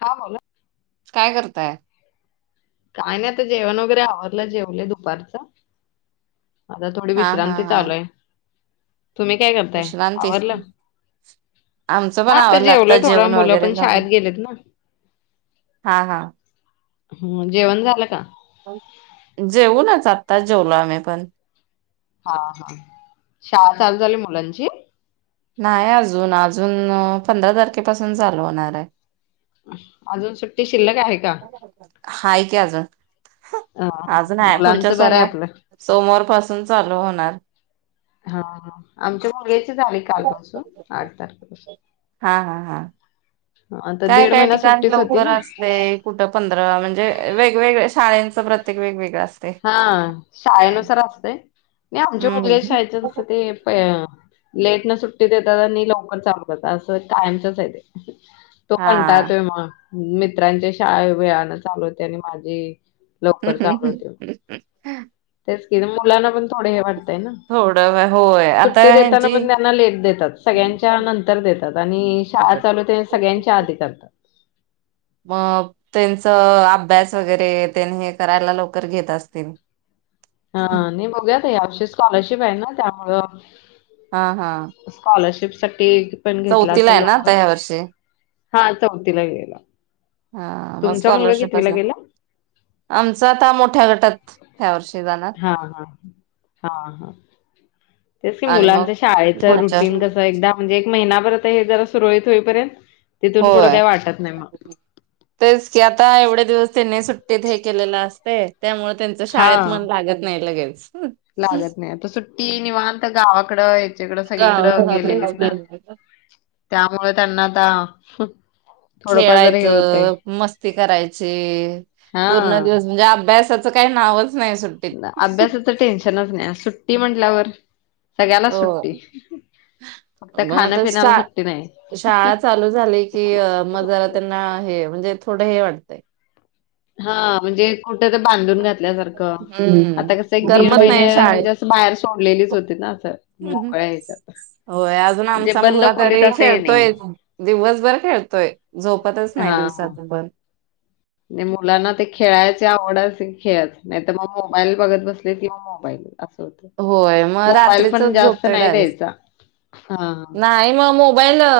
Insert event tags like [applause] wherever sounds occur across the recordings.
हा बोला काय करताय काय नाही आता जेवण वगैरे आवरलं जेवले दुपारचं आता थोडी हा हा विश्रांती हा चालू आहे तुम्ही काय करताय? विश्रांती आवरलं? आमचं हा पण आवरल आता जेवलंय च थोडं जेवण मुलं वगैरे पण झालं शाळेत गेलेत ना. हा, हा म जेवण झालं का? जेऊनच आताच जेवलो आम्ही पण हा, हा शाळा चालू झाली मुलांची नाही अजून, अजून पंधरा तारखेपासून चालू होणार आहे अजून सुट्टी शिल्लक आहे का? हाय की अजून अ आजून आहे पुढच्या मुलांचं बरं सोम आहे आपलं. सोमवार पासून चालू होणार हा ह आमच्या मुलग्याची झाली कालपासून आठ तारखेपासून हा, हा, हा आता काय दीड काय महिना ठिकाणी सुट्टीच होती लवकर ना. असतय कुठं पंधरा म्हणजे वेगवेगळ शाळेंचं प्रत्येक वेगवेगळं असतय हा शाळेनुसार असतंय नाही आमच्या हम्म मुलग्याच शाळेच तसं ते प लेट न सुट्टीत देतात आणि लवकर चालू करतात असं कायमचच आहे ते तो हा कंटाळतोय मग मित्रांच्या शाळे वेळान चालू होते आणि माझी लवकर चालू होते तेच कि मुलांना पण थोडे हे वाटतय ना थोडं होय आता सुट्टी देताना ह्यांची पण त्यांना लेट देतात सगळ्यांच्या नंतर देतात आणि शाळा चालू ते सगळ्यांच्या आधी देतात मग त्यांच अभ्यास वगैरे तेन हे करायला लवकर घेत असतील हा नाही बघू या वर्षी स्कॉलरशिप आहे ना त्यामुळं हा, हा स्कॉलरशिपसाठी पण घेतला चौथीला असेल आहे ना आता लवकर ह्या वर्षी हा चौथीला गेला हा मग तुमचा मुलगा स्कॉलरशिप कितवीला असलं गेला? आमचा आता मोठ्या गटात ह्या वर्षी जाणार हा ह, हा ह तेस की आणि मग मुलांच शाळेच पुढच्या रुटीन कस एकदा म्हणजे एक महिनापर्यंत हे जरा सुरळीत होईपर्यंत तिथून पुढं होय काही वाटत नाही मग. तेच की आता एवढे दिवस त्यांनी सुट्टीत हे केलेलं असते त्यामुळे त्यांच शाळेत हां. मन लागत नाही लगेच लागत नाही आता सुट्टी निवांत गावाकडं तीकड सगळीकड गावा- हा, तेच गेलेलीत ना की. त्यामुळे त्यांना आता हं खेळायचं मस्ती करायची पूर्ण हां. दिवस म्हणजे अभ्यासच च काय नावच नाय सुट् अभ्यासाच टेन्शनच नाय आज सुट्टी म्हटल्यावर सगळ्यालाच सुट्टी हो. [unintelligible] मग खाणं आता शा पिण्याला सुट्टी नाही. शाळा चालू झाली की म जरा त्यांना हे म्हणजे थोड हे वाट हा म्हणजे कुठं ते बांधून घातल्यासारखं हम्म हम्म, आता कसं आपण एक दीड करमत नाही महिने पहिली शाळेत. म्हणजे असं बाहेर सोडलेलीच होती ना असं मोकळ यायच होय अजून आमचा मुलगा तरी नाही. खेळतोयच दिवसभर खेळतोय. झोपतच नाय दिवसाच पण नाय मुलांना ते खेळायची आवड असली की खेळत नाय त म मोबाईल बघत बसले की म मोबाईल अस होय मग मोबाईल पण रात्रीचच जास्त झोपतोय नाय डायरेक्ट. द्यायचा. हां, हां. नाही म मोबाईल अ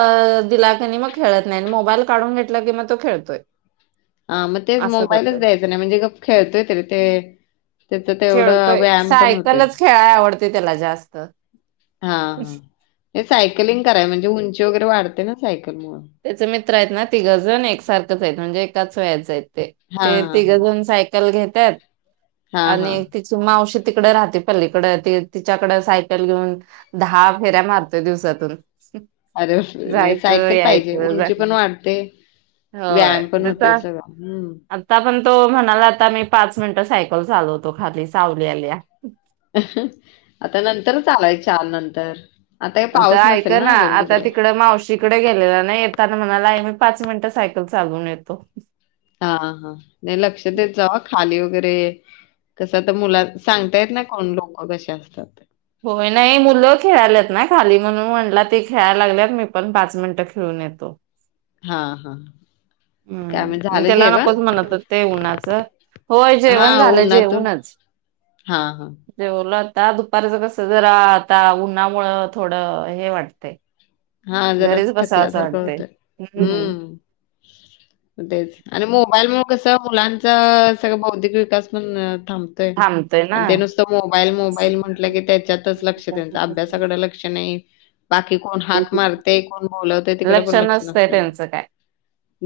दिला की नाय म खेळत नाय मोबाईल काढून घेतला की म तो खेळतोय. हा म तेच असं मोबाईलच करतोय द्यायचं नाय म्हणजे गप खेळतोय तरी ते त्याचा तेवढं खेळतोय व्यायाम पण होतोय. सायकलच खेळाय आवडते त्याला जास्त हा हा हे सायकलिंग कराय म्हणजे उंची वगैरे वाढते ना सायकल मुळ त्याच मित्र आहेत ना तिघंजण एकसारखंच आहेत म्हणजे एकाच वयाच आहेत ते ते हां, हां. तिघंजण साय कल घेत्यात हां, आणि हां. तीत तु मावशी तिकड राहते पलीकड ते तिच्याकड सायकल घेऊन दहा फेऱ्या मारतोय दिवसातून अरे बाप रे! नाहय जायचं सायकल पाहिजे यायचं उंची पण जायचं वाढते होय व्यायाम पण होतोय त्याचा सगळां हम्म आता पण तो म्हणाला आता मी पाच मिनटं सायकल चालवतो खाली सावली आलीया. आता नंतर चालाय चार नंतर हे आता पाऊस ऐक नसेल ना अजून आता तिकडे? तिकड मावशी तिकडे गेलेला नाही येताना म्हणाला आई मी पाच मिनटं सायकल चालवून येतो. हा हा नाही लक्ष देत जावा हा खाली वगैरे कसं आता मुला सांगतायेत नाय कोण लोक कशी असतात ते होय नाही मुलं खेळाल्यात ना खाली म्हणून म्हणला ते खेळाय लागल्यात मी पण पाच मिनिटं खेळून येतो. हा हा हम्म त्याला नकोच म्हणत होते उन्हाचं होय जेवण झालं जेवूनच हा हा जेवलो आता दुपारच कस जरा आता उन्हामुळं थोडं हे वाटतय हा जरा थकल्यासारखं होतंय हम्म तेच आणि मोबाईल मूळ कस मुलांच सगळं बौद्धिक विकास पण थांब थांबतय आणि ते नुसतं मोबाईल मोबाईल म्हटलं की त्याच्यातच लक्ष त्यांचं अभ्यासाकड लक्ष नाही बाकी कोण हाक मारतय कोण बोलावतय तिकड पण लक्ष नसतंय नसतय त्यांच त्यांचं काय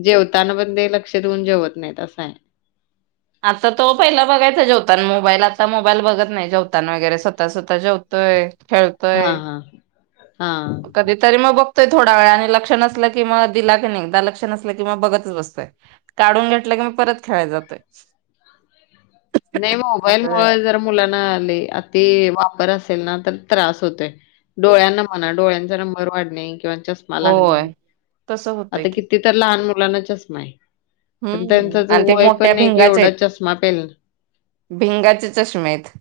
जेवताना पण ते लक्ष देऊन जेवत नाहीत असं हाय आता तो पहिला बघायचा जेवताना मोबाईल आता मोबाईल बघत नाही जेताना वगैरे स्वतः स्वतः जेव तोय खेळ हा हा हा कधी तरी मग बघतोय थोडा वळा आणि लक्ष नसल की मग दिला की नाही एकदा लक्ष नसलं कि मग बघतच बसतोय. काढून घेतलं की मी परत खेळाय जातोय. ह [unintelligible] नाही मोबाईल असं मुळ जर मुलांना लय अति वापर असेल ना तर त्रास होतोय. डोळ्यांना म्हणा डोळ्यांचा नंबर वाढणे किंवा चष्मा लागणे होय तसं होतंय आता की किती? तर लहान मुलांना चष्मा आहे कारण त्यांचा हम्म. ज आणि ते वय पण मोठ्या नाही की भिंगाच्या एवढा आहेत चष्मा पेलन भिंगाचे चष्मे आहेत.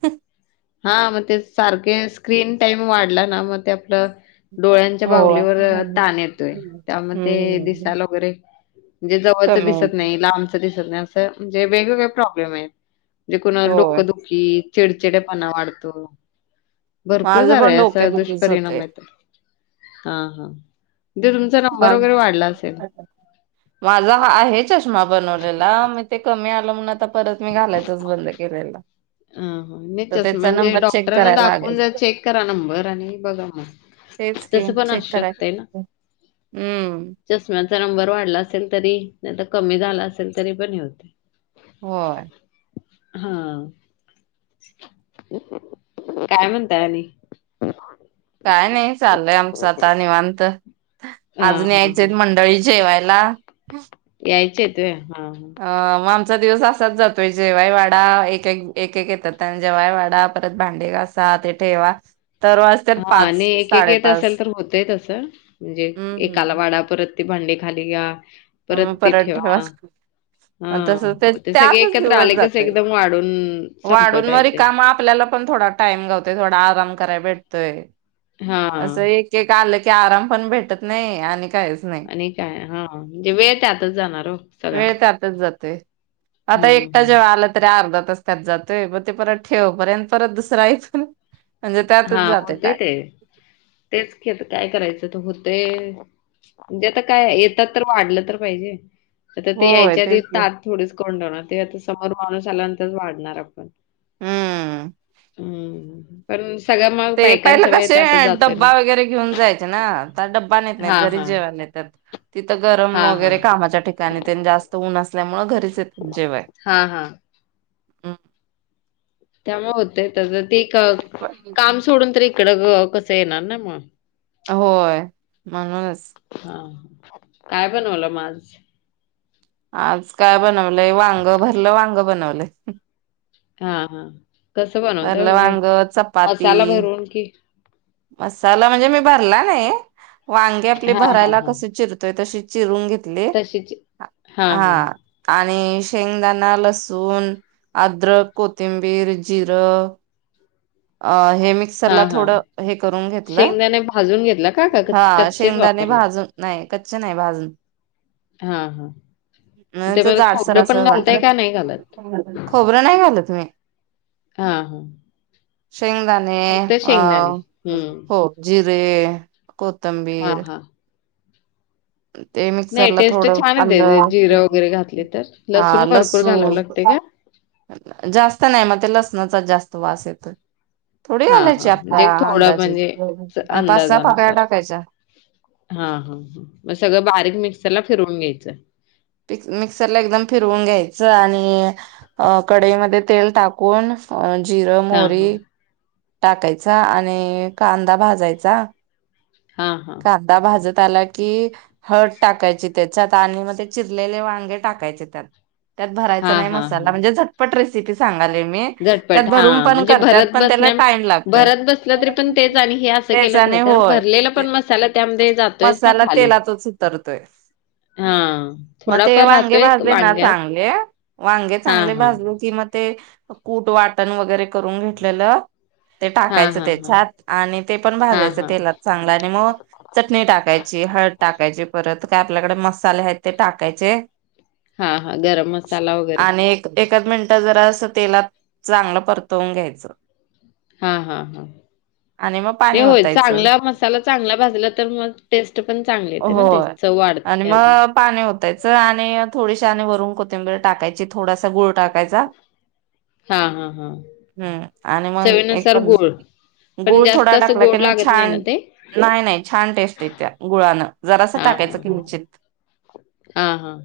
हा मग ते सारखे स्क्रीन टाइम वाढला ना मग ते आपलं डोळ्यांच्या होय. बाहुलीवर ताण येतोय हम्म त्यामध्ये हम्म दिसाल वगैरे म्हणजे जवळच कमी दिसत आहे. नाही लांबचं दिसत नाही असं म्हणजे वेगवेगळे प्रॉब्लेम आहेत. म्हणजे कोणाला होय डोकं दुखी चचेडचिडे्यापणा वाढतो. भरपूर माझं पण झालाय असचा डोकेदुखीच दुष्परिणाम होते. आहे तर हा हा तो तुमचा नंबर माल वगैरे वाढला असेल. माझा हा आहे चष्मा बनवलेला मी ते कमी आलं म्हण आता परत मी घालायचंच बंद केले. [unintelligible] ह नच म्हणजे चेक डॉक्टरांना करायला दाखवून लागेल. जा चेक करा नंबर आणि बघा मग तेच की तस पण चेक असू करायच शकतय ना. हम्म चष्म्याचा नंबर वाढला असेल तरी नाही तर कमी झाला असेल तरी पण हे होते. होय. हा काय म्हणताय आणि? काय नाही चाललंय आमचं आता निवांत हा आजून हा यायच मंडळी. जेवायला. यायचेे आहेत होय. अ मग आमचा दिवस असाच जातोय जेव्हाय वाडा एक एक एक येतात आणि जेव्हाय वाडा परत भांडी घासा. सहा ते ठेवा तर हा पाच आणि एक एक येत साडेपाच असेल तर होतय असं म्हणजे एकाला हम्म वाडा परत भांडे खाली या परत ते ठेवा. तस हा ते सगळे त्यातच एकत्र आले दिवस कच जातोय एकदम वाढून वाढून संपत व्हा आहे ते. रिकाम आपल्याला पण थोडा टाइम गावतोय थोडा आराम कराय भेटतोय. हा असं एक एक आलं की आराम पण भेटत नाही आणि कायच. आणि काय हा म्हणजे वेळ त्यातच जाणार हो सगळा आताच जातोय हम्म एकटा जेव्हा हम्म आलात. अर्धा तास त्यात जातोय ब ते परत ठेवपर्यंत परत दुसरा आहे पण म्हणजे त्यातच हा जाते होते टाईम. ते तेच खेत काय करायचं होते? म्हणजे आता काय येतात तर वाढलं तर पाहिजे. आता ते होय यायच्या आधी तेच की ताट थोडीच करून ठेवणार ते आता समोर माणूस आल्यानंतरच वाढणार आपण हम्म हम्म पण सगळ्या मग ते बायकांचा पहिलं वेळ कसे त्यातच जातोय ना. डब्बा वगैरे घेऊन जायचे ना तर डब्बा नेत नाहीत हां, घरीच हां, जेवाय येतात. तिथं गरम हां, हां, वगैरे कामाच्या ठिकाणी तेन जास्त ऊन असल्यामुळे घरीच येतात जेवाय हा हा हम्म. त्यामुळे होते ते पण काम सोडून तर इकडं कसं येणार ना मग होय म्हणूनच. हा, काय बनवलं मग माझ. आज काय बनवलंय, वांग भरलं वांग बनवलंय. हा-हा कस बनवतय भरलं म्हणजे वांग, चपाती, मसाला भरून कि मसाला म्हणजे मी भरला नाही. वांगे आपली हां, हां, भरायला हां. कस चिरत त तशीची रूम घेतली. तशीच हां, हां, हा. आणि शेंगदाणा, लसण, अद्रक, कोथिंबीर, जिरं. अ हे मी मिक्सर हां, ला हां. थोड हे करून घेतलं. शेंगदाणे भाजून घेतला का? का हा कच कच्चेच शेंगदाने वापरला? भाजून नाही, कच्चे नाही, भाजून. हम्म, हा. हम्म, जाडसर अस वाटत, का नाही घालत? खोबरं नाही घाल मी. हा. शेंगदाणे अ, शेंगदाणे. हं. हो जिरे, हां, कोथंबीर. हां. ते नाही मिक्सरला टेस्ट थोडं, छान येते आलं जिरं वगैरे घातली तर. हा लसूण भरपूर घालावं लसूण. लागते का? जास्त नाही मग ते लसणाचा जास्त वास येतो. थोडी हां, घालायची हां. म्हणजे आपल्या थोडं अंदाजी म्हणजे च पाच-सहा पाकळ्या टाकायच्या. हा-हा, मग सगळं बारीक मिक्सरला फिरवून घ्यायचं. मी मिक्सर ला एकदम फिरवून घ्यायचं आणि कढईमध्ये तेल टाक कोण जिरं, हां, हां. मोरी. टाकायचा आणि कांदा भाजायचा हा-हा. ता भाजत आला की. हट टाकायची तेच्याच आणि मग ते चिरलेले वांगे टाकायचे त्यात. त्यात भरायचा हां, नाही हां, मसाला, हां. म्हणजे झ पट रेसिपी सांगालोय मी, झटपट त्यात भरून हां, पण म्हणजे करत भरत पण त्याला बसण्या टाइम लागतोय. भरत बसलं तरी पण तेच आणि हे असं चेच केलं तर आणि कारण होय. भरलेला ते, पण मसाला त्यामध्ये जातोयच ना मसाला खाली. तेलाचाच उतरतोय. हां, मग ते थोडाफार वांगे राहतोय भाजले ना वांग्यात. चांगले, वांगे हां, चांगले हां. भाजलो कि मग ते कूट वाटण वगैरे करून घेतलेलं, ते हां, टाकायच हां, हां. त्याच्यात आणि ते पण हां, भाजायच हां. तेलात चांगला आणि मग चटणी टाकायची, हळद टाकायची, परत काय आपल्याकडे मसाले आहेत ते टाकायचे. हां, हां. गरम मसाला वगैरे. आणि एकाच मिनिटात जरा अस तेलात चांगलं परतवून घ्यायचं. हा-हा-हा आणि मग नाही पाणी होय ओतायचं चांगलं मस मसाला चांगला भाजला तर मग टेस्ट पण चांगली येते ना ते होय चव आणि वाढते अजून. मग पाणी ओतायच आणि थोडीशी आणि वरून कोथंबर टाकायची थोडासा गुळ टाकाय चा हां, हां, हां. हम आणि मग एक चवीनुसार पण गूळ पण गुळ जास्त थोडा असं टाकला की गोड नाही, लागत ना छान ते? नाही-नाही छान टेस्ट येत्या गुळानं. जरा सा हां, टाकायचं हां, की हां. निचित. हां, हां.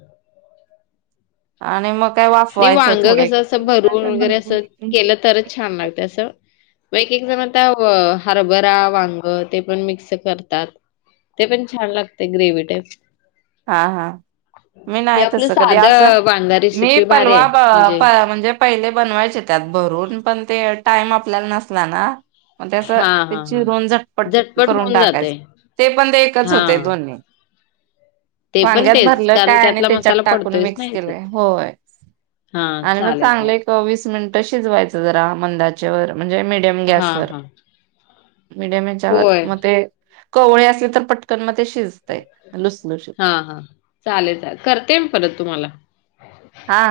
आणि मग काय वा नाही वांग कसं असं भरून वगैरे असं केलं तरच छान लागते असं. मग एक-एक जण आता हरभरा वांग ते पण मिक्स करतात. ते पण छान लागते ग्रेव ट हा हा मी नाही, तस आपलं कधीं साधं वांगा मी रेसिपी भारी पलवा आहे म्हणजे म्हणजे पहिले बनवायचे, त्यात भरून पण ते टाईम आपल्याला नसला ना मग त्या हा हा त्या हा. चिरून झटपट, करून होऊन जाते टाकायचं ते पण ते एकच हा. होते दोन्ही ते पण वांग्यात तेच भरलं कारण काय आणि त्यातला त्याच्यात मसाला टाकून, पडतोयच ना मिक्स ह्याच्यात. केलंय होय हा आणि मग चालेल चांगलं चालेल एक वीस मिनट शिजवायचं, जरा मंदाच्या व म्हणजे मिडयम हा गॅसवर हा मीडियम याच्यावर होय मग ते कवळे असले, तर पटकन म ते शिजतय लुसलु श हा हा चालेल चा करते परत तुम्हाला हा